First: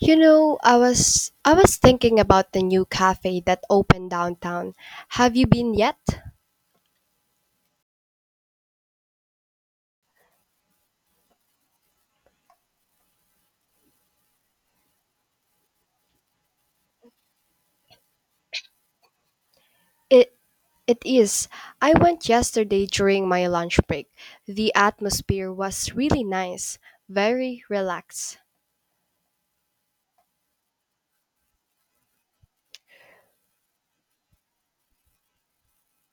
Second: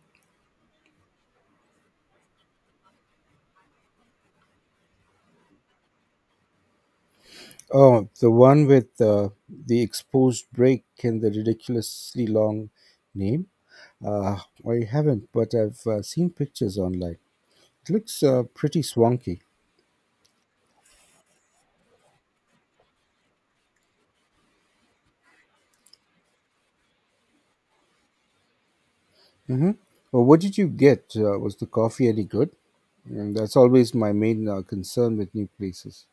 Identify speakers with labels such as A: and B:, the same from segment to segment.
A: You know, I was thinking about the new cafe that opened downtown. Have you been yet?
B: Oh, the one with the exposed break and the ridiculously long name. Uh, I haven't, but I've seen pictures online. It looks pretty swanky.
A: It it is. I went yesterday during my lunch break. The atmosphere was really nice, very relaxed.
B: Mm-hmm. Well, what did you get? Was the coffee any good? And that's always my main concern with new places.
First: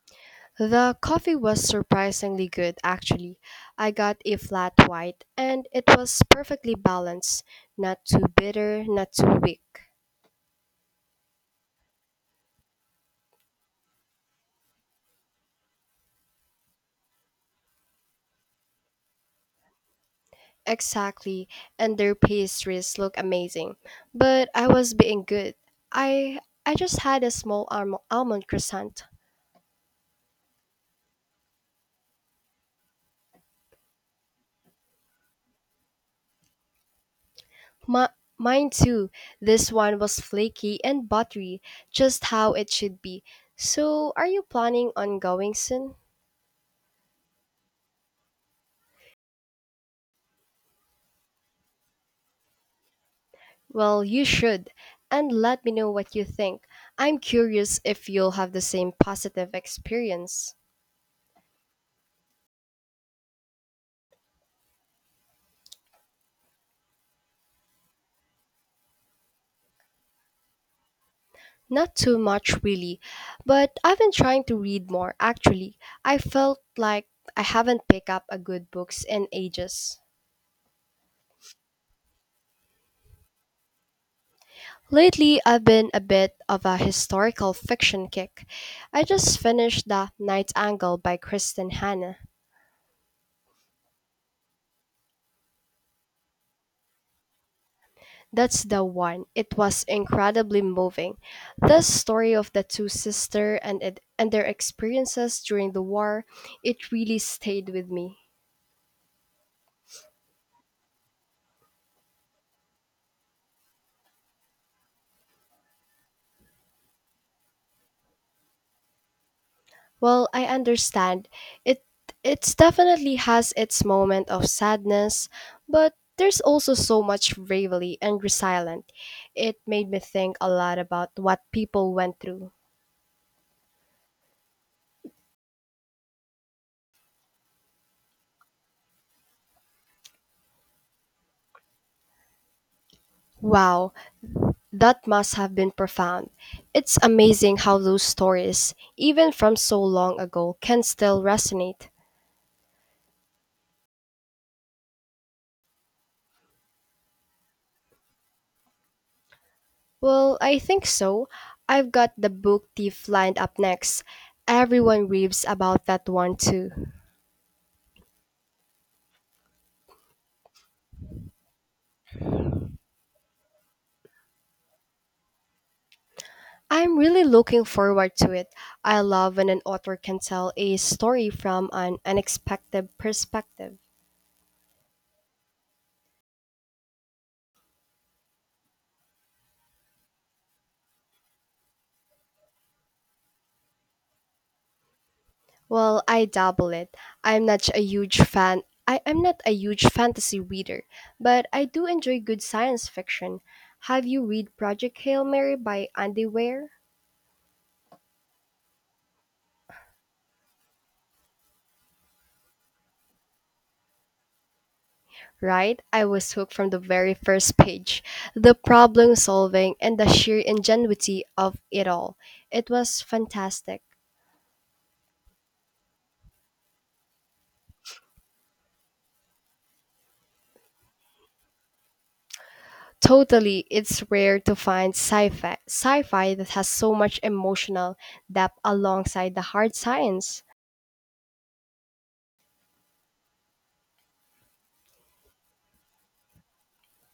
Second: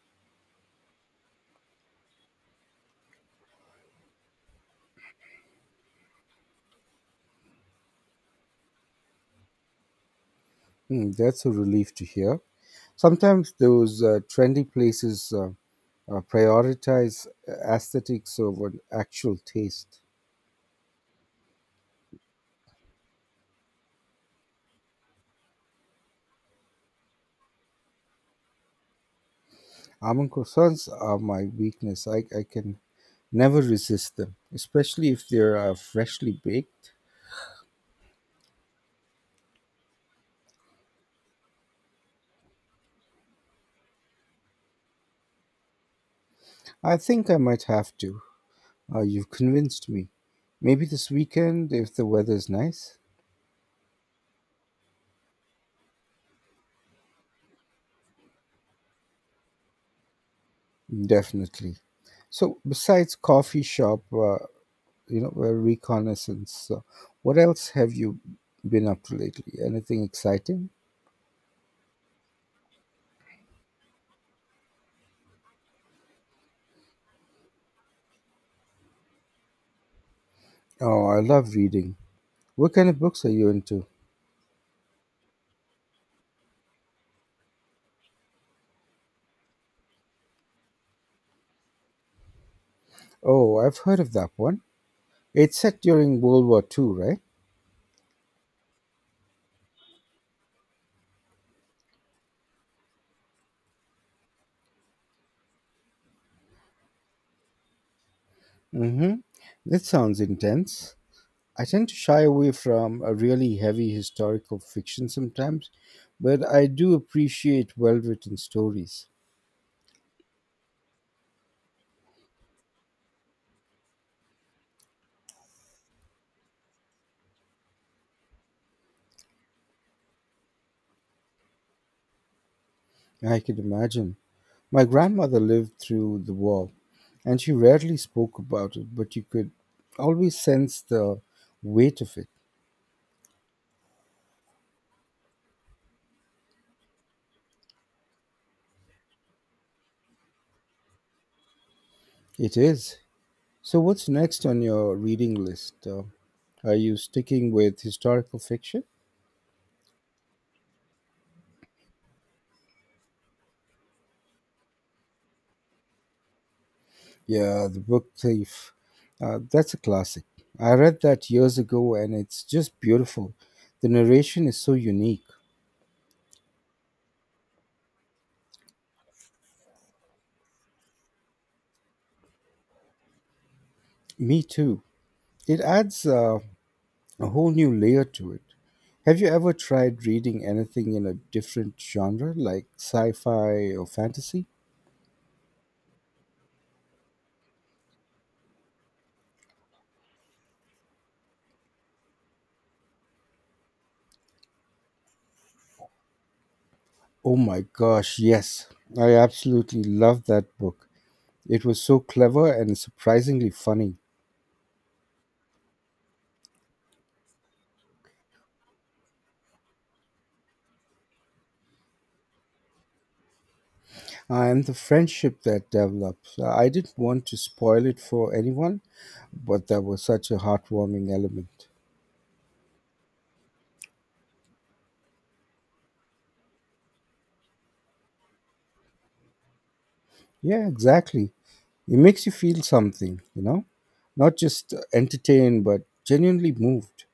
A: The coffee was surprisingly good actually. I got a flat white and it was perfectly balanced, not too bitter, not too weak.
B: Hmm, that's a relief to hear. Sometimes those trendy places prioritize aesthetics over actual taste.
A: Exactly, and their pastries look amazing. But I was being good. I I just had a small almond croissant.
B: Almond croissants are my weakness. I can never resist them, especially if they're freshly baked.
A: My, mine too. This one was flaky and buttery, just how it should be. So, are you planning on going soon?
B: I think I might have to. You've convinced me. Maybe this weekend, if the weather's nice.
A: Well, you should, and let me know what you think. I'm curious if you'll have the same positive experience.
B: Definitely. So, besides coffee shop, reconnaissance, what else have you been up to lately? Anything exciting?
A: Not too much, really, but I've been trying to read more, actually. I felt like I haven't picked up a good books in ages.
B: Oh, I love reading. What kind of books are you into?
A: Lately, I've been a bit of a historical fiction kick. I just finished The Night Angle by Kristen Hanna.
B: Oh, I've heard of that one. It's set during World War Two, right?
A: That's the one. It was incredibly moving. The story of the two sisters and their experiences during the war, it really stayed with me.
B: Mm-hmm. That sounds intense. I tend to shy away from a really heavy historical fiction sometimes, but I do appreciate well written stories.
A: Well, I understand. It it's definitely has its moment of sadness, but there's also so much bravery and resilience. It made me think a lot about what people went through.
B: I can imagine. My grandmother lived through the war, and she rarely spoke about it, but you could always sense the weight of it.
A: Wow, that must have been profound. It's amazing how those stories, even from so long ago, can still resonate.
B: It is. So, what's next on your reading list? Are you sticking with historical fiction?
A: Well, I think so. I've got the book thief lined up next. Everyone raves about that one too.
B: Yeah, The Book Thief. That's a classic. I read that years ago and it's just beautiful. The narration is so unique.
A: I'm really looking forward to it. I love when an author can tell a story from an unexpected perspective.
B: Me too. It adds a whole new layer to it. Have you ever tried reading anything in a different genre, like sci fi or fantasy?
A: Well, I dabble it. I'm not a huge fan. I am not a huge fantasy reader, but I do enjoy good science fiction. Have you read Project Hail Mary by Andy Weir?
B: Oh my gosh, yes. I absolutely loved that book. It was so clever and surprisingly funny.
A: Right? I was hooked from the very first page. The problem solving and the sheer ingenuity of it all. It was fantastic.
B: And the friendship that develops. I didn't want to spoil it for anyone, but there was such a heartwarming element.
A: Totally, it's rare to find sci-fi that has so much emotional depth alongside the hard science.
B: Yeah, exactly. It makes you feel something, you know, not just entertained, but genuinely moved.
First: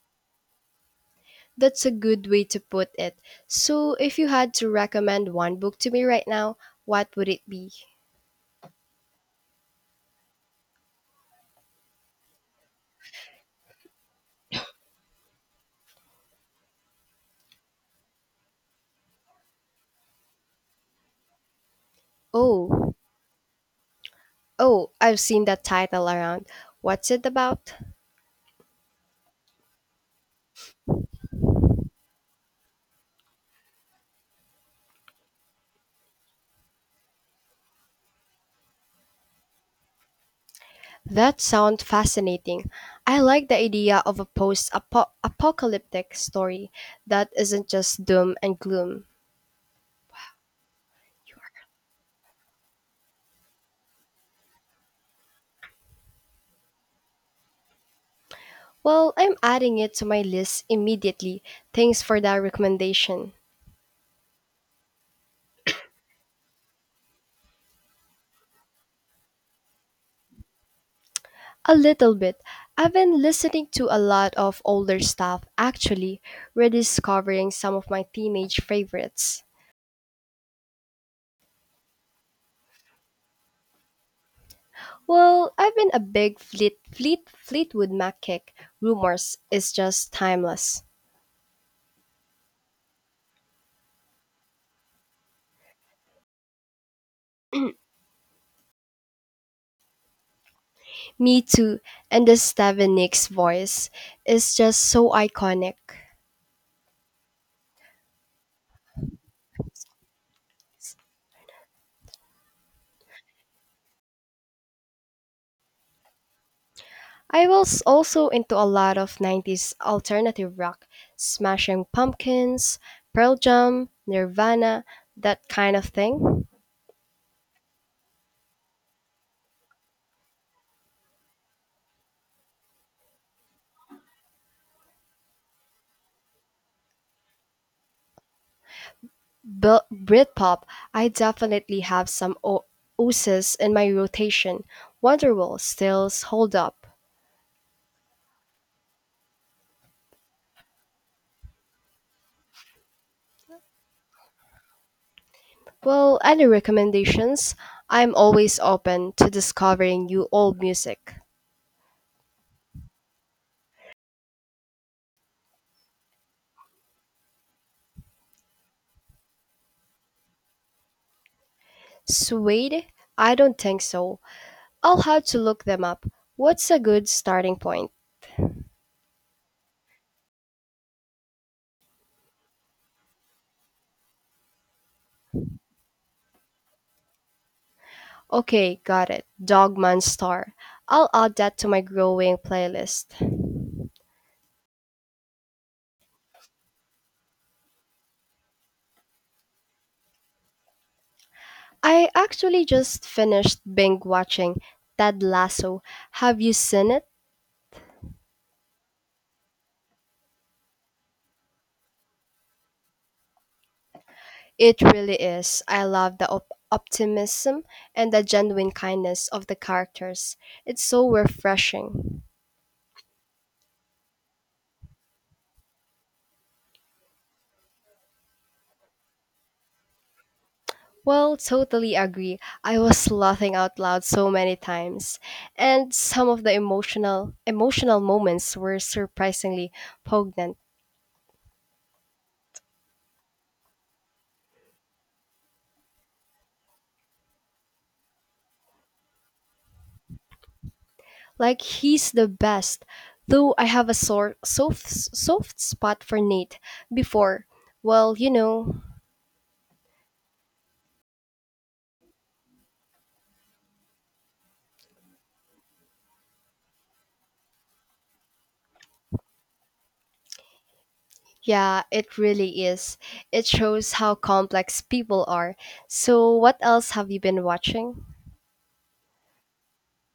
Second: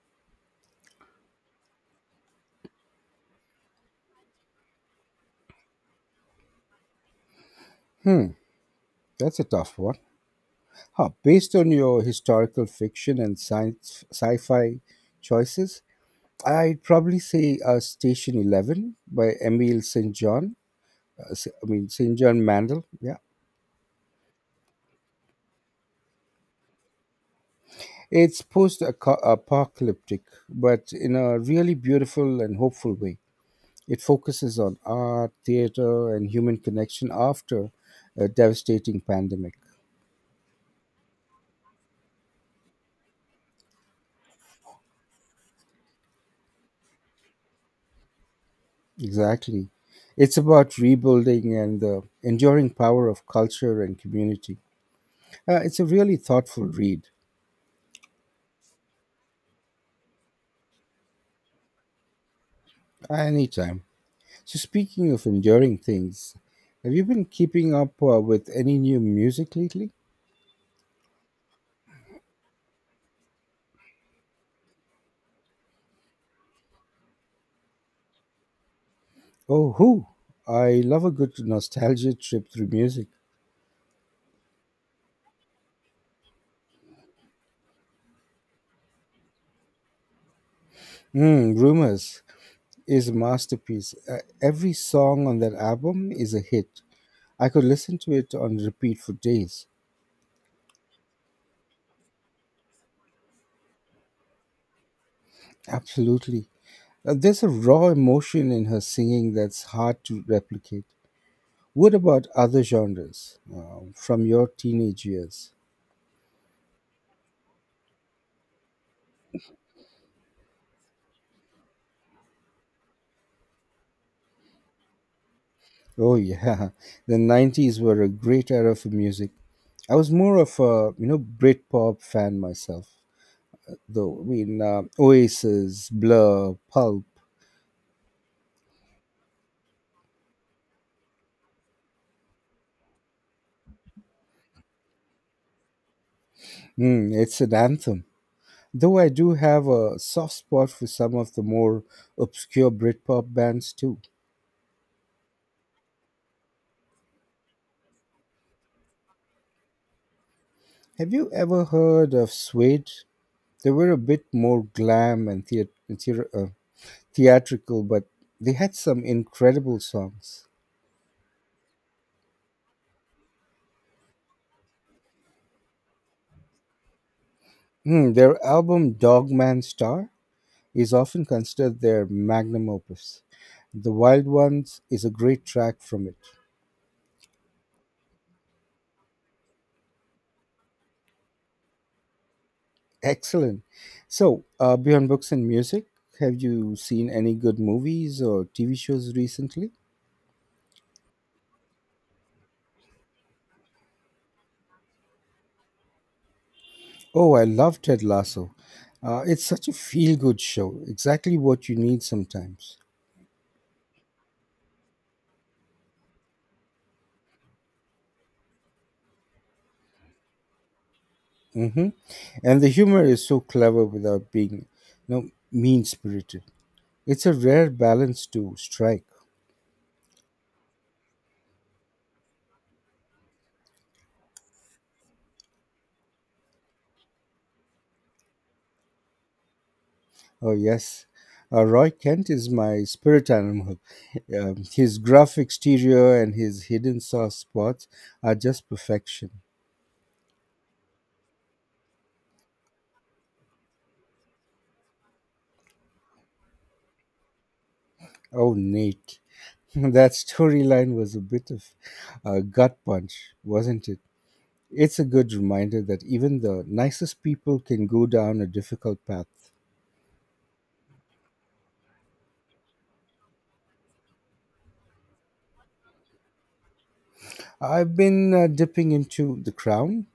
A: That's a good way to put it. So, if you had to recommend one book to me right now, what would it be?
B: Hmm, that's a tough one. Huh, based on your historical fiction and science sci-fi choices, I'd probably say Station Eleven by Emil St. John. I mean St. John Mandel.
A: Oh,
B: Yeah,
A: oh, I've seen that title around. What's it about?
B: it's post-apocalyptic, but in a really beautiful and hopeful way. It focuses on art, theater, and human connection after a devastating pandemic.
A: That sounds fascinating. I like the idea of a post-apocalyptic story that isn't just doom and gloom.
B: Exactly. It's about rebuilding and the enduring power of culture and community. It's a really thoughtful read.
A: Well, I'm adding it to my list immediately. Thanks for that recommendation.
B: Anytime. So, speaking of enduring things, have you been keeping up with any new music lately?
A: A little bit. I've been listening to a lot of older stuff, actually, rediscovering some of my teenage favorites.
B: Oh, who? I love a good nostalgia trip through music.
A: Well, I've been a big Fleetwood Mac kick. Rumors is just timeless.
B: Mm, Rumors is a masterpiece. Every song on that album is a hit. I could listen to it on repeat for days.
A: Me too, and the Stevie Nicks voice is just so iconic.
B: Absolutely. There's a raw emotion in her singing that's hard to replicate. What about other genres from your teenage years?
A: I was also into a lot of 90s alternative rock, Smashing Pumpkins, Pearl Jam, Nirvana, that kind of
B: Oh
A: thing.
B: yeah, the 90s were a great era for music. I was more of a, Britpop fan myself. Though, Oasis, Blur, Pulp.
A: Britpop, I definitely have some oozes in my rotation. Wonderwall still hold up.
B: Mm, it's an anthem. Though I do have a soft spot for some of the more obscure Britpop bands too.
A: Well, any recommendations? I'm always open to discovering new old
B: Have
A: music.
B: you ever heard of Suede? They were a bit more glam and thea- uh, theatrical, but they had some incredible songs.
A: Suede? I don't think so. I'll have to look them up. What's a good starting point?
B: Hmm, their album Dogman Star is often considered their magnum opus. The Wild Ones is a great track from it.
A: Okay, got it. Dogman Star. I'll add that to my growing playlist.
B: Excellent. So, beyond books and music, have you seen any good movies or TV shows recently?
A: I actually just finished binge watching Ted Lasso. Have you seen it?
B: Oh, I love Ted Lasso. It's such a feel good show, exactly what you need sometimes.
A: It really is. I love the optimism and the genuine kindness of the characters. It's so
B: Hmm.
A: refreshing.
B: And the humor is so clever without being, you know, mean spirited. It's a rare balance to strike.
A: Well, totally agree. I was laughing out loud so many times, and some of the emotional moments were surprisingly
B: Oh,
A: poignant.
B: yes. Roy Kent is my spirit animal. His gruff exterior and his hidden soft spots are just perfection.
A: Like he's the best. Though I have a sort soft soft spot for Nate before. Well, you
B: Oh,
A: know,
B: Nate. That storyline was a bit of a gut punch, wasn't it? It's a good reminder that even the nicest people can go down a difficult path.
A: yeah, it really is. It shows how complex people are. So, what else have you been
B: I've
A: watching?
B: been dipping into The Crown.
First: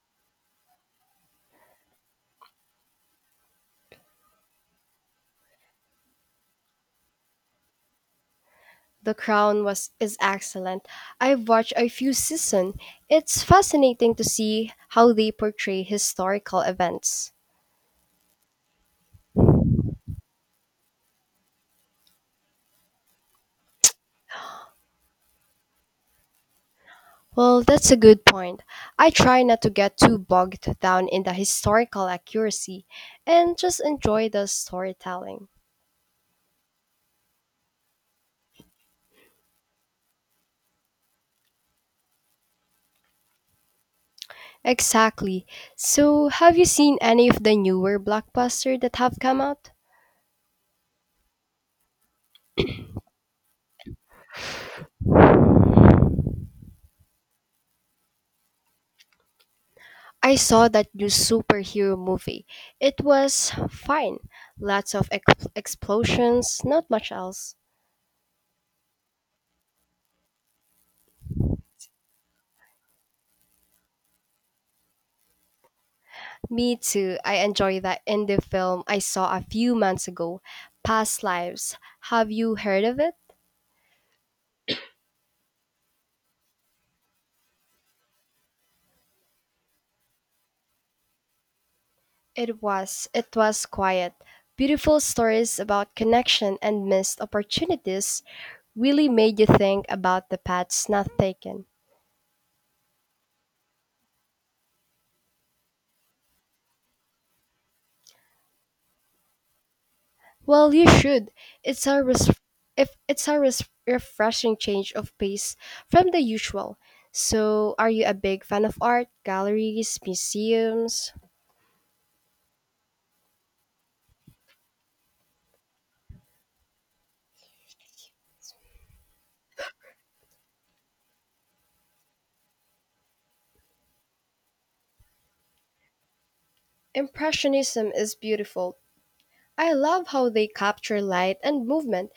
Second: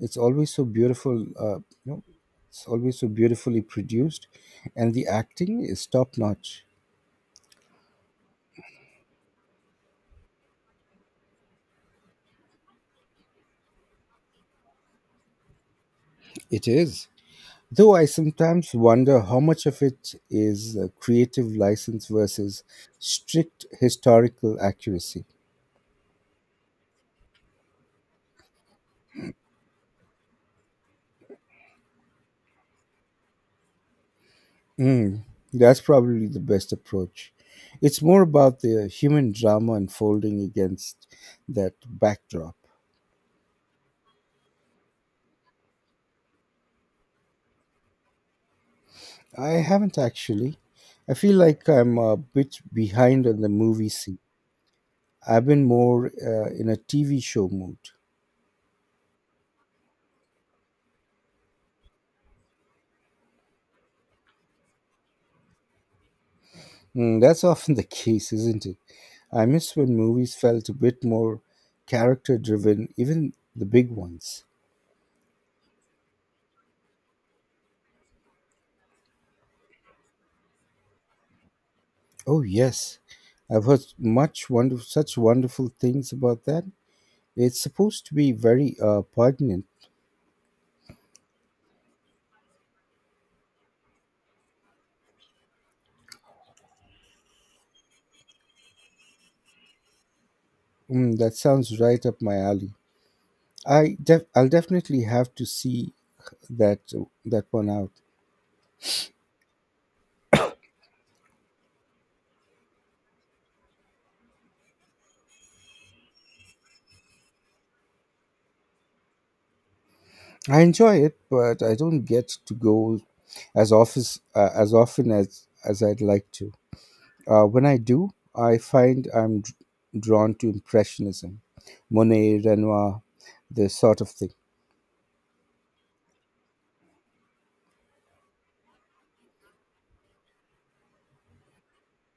B: It's always so beautiful, uh, you know, it's always so beautifully produced, and the acting is top notch.
A: The Crown was is excellent. I've watched a few seasons. It's fascinating to see how they portray historical
B: It is.
A: events.
B: Though I sometimes wonder how much of it is creative license versus strict historical accuracy.
A: Well, that's a good point. I try not to get too bogged down in the historical accuracy and just enjoy the
B: Mm,
A: storytelling.
B: that's probably the best approach. It's more about the human drama unfolding against that backdrop.
A: Exactly. So, have you seen any of the newer blockbusters that have come
B: I
A: out?
B: haven't actually. I feel like I'm a bit behind on the movie scene. I've been more in a TV show mood.
A: I saw that new superhero movie. It was fine. Lots of explosions, not much
B: Mm, that's
A: else.
B: often the case, isn't it? I miss when movies felt a bit more character driven, even the big ones.
A: Me too. I enjoy that indie film I saw a few months ago, Past Lives. Have
B: Oh,
A: you heard
B: yes.
A: of it?
B: I've heard such wonderful things about that. It's supposed to be very poignant.
A: It was. It was quiet. Beautiful stories about connection and missed opportunities really made you think about the paths not
B: Mm, that
A: taken.
B: sounds right up my alley. I'll definitely have to see that that one out.
A: Well, you should. It's a res- if it's a res- refreshing change of pace from the usual. So, are you a big fan of art, galleries,
B: I enjoy
A: museums?
B: it, but I don't get to go as often as I'd like to. When I do, I find I'm d- drawn to impressionism, Monet, Renoir, this sort of thing.
A: Impressionism is beautiful. I love how they capture light and movement.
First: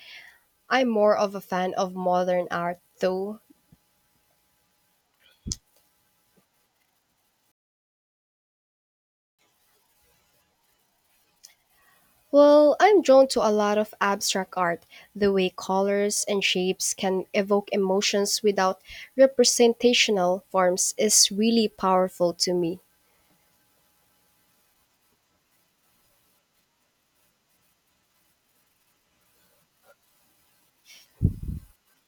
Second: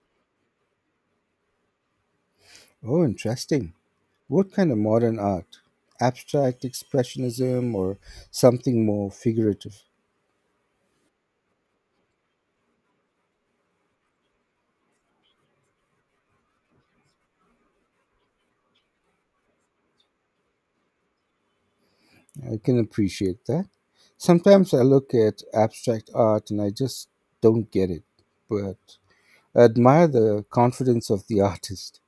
A: I'm more of a fan of modern art,
B: Oh,
A: though.
B: interesting. What kind of modern art? Abstract expressionism or something more figurative?
A: Well, I'm drawn to a lot of abstract art, the way colors and shapes can evoke emotions without representational forms is really powerful to
B: I
A: me.
B: can appreciate that. Sometimes I look at abstract art and I just don't get it, but I admire the confidence of the artist.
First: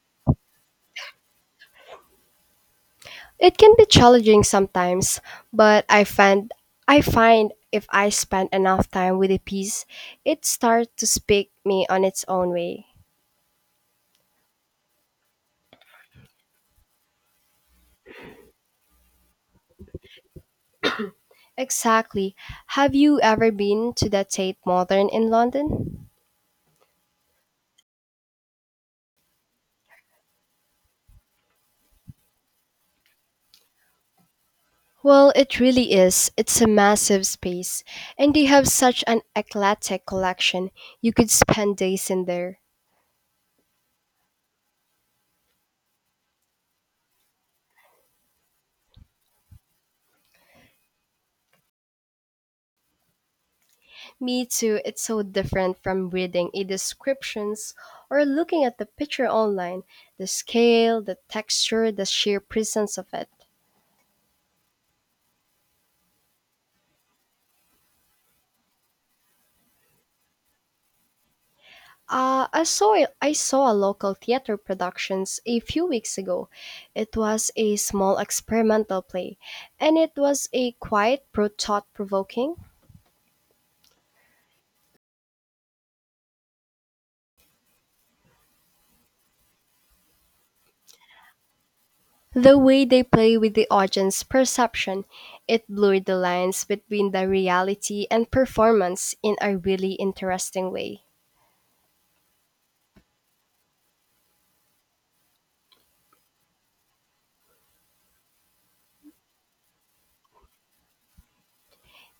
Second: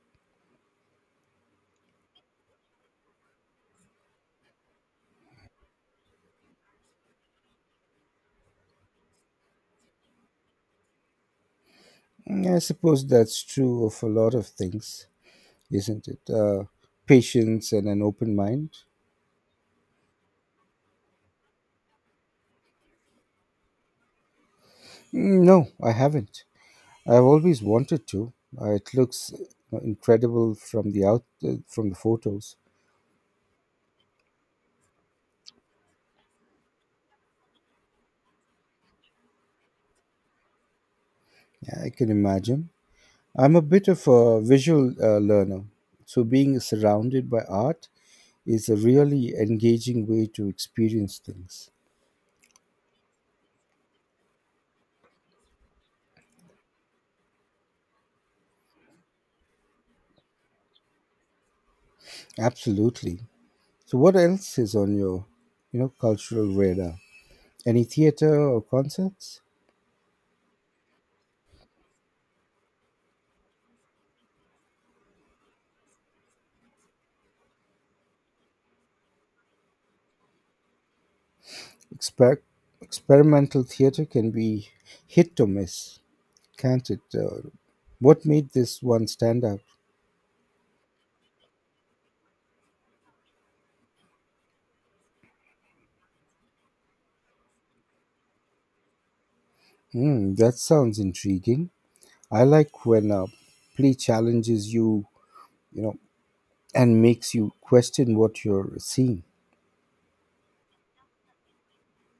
A: It can be challenging sometimes, but I find if I spend enough time with a piece, it starts to speak me on its own
B: Mm, I
A: way.
B: suppose that's true of a lot of things, isn't it? Patience and an open mind.
A: Exactly. Have you ever been to the Tate Modern in
B: Mm, no, I
A: London?
B: haven't. I've always wanted to. It looks incredible from the photos.
A: Well, it really is. It's a massive space, and they have such an eclectic collection. You could spend
B: Yeah, I
A: days
B: can
A: in there.
B: imagine. I'm a bit of a visual learner, so being surrounded by art is a really engaging way to experience things.
A: Me too, it's so different from reading a descriptions or looking at the picture online. The scale, the texture, the sheer presence of
B: Absolutely.
A: it.
B: So what else is on your, you know, cultural radar? Any theater or concerts?
A: I saw I saw a local theater productions a few weeks ago. It was a small experimental play, and it was a quite pro thought
B: Exper-
A: provoking.
B: Experimental theater can be hit or miss, can't it? What made this one stand out?
A: The way they play with the audience perception, it blurred the lines between the reality and performance in a really
B: Hmm, that
A: interesting
B: sounds
A: way.
B: intriguing. I like when a play challenges you, you know, and makes you question what you're seeing.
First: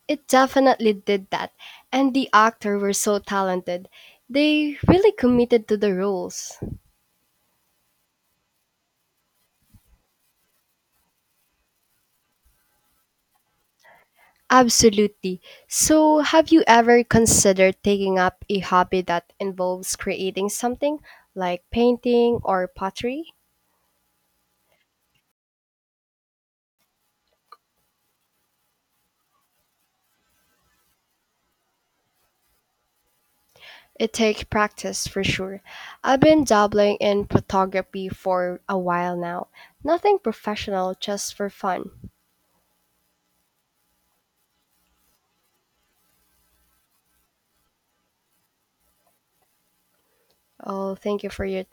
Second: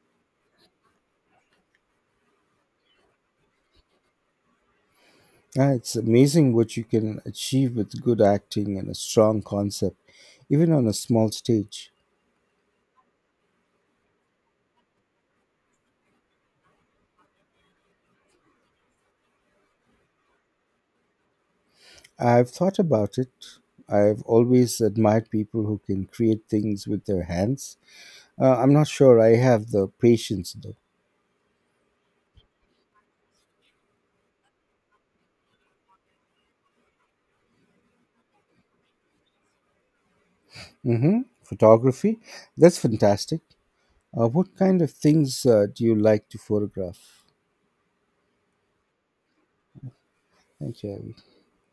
A: It definitely did that, and the actors were so talented. They really committed
B: Yeah,
A: to the
B: it's amazing
A: roles.
B: what you can achieve with good acting and a strong concept, even on a small stage.
A: Absolutely. So, have you ever considered taking up a hobby that involves creating something like painting
B: I've
A: or
B: thought about
A: pottery?
B: it. I've always admired people who can create things with their hands. I'm not sure I have the patience though.
A: It takes practice for sure. I've been dabbling in photography for a while now. Nothing professional,
B: Hmm.
A: just for fun.
B: Photography? That's fantastic. What kind of things do you like to photograph? Thank you,
A: Oh,
B: Abby.
A: thank you for your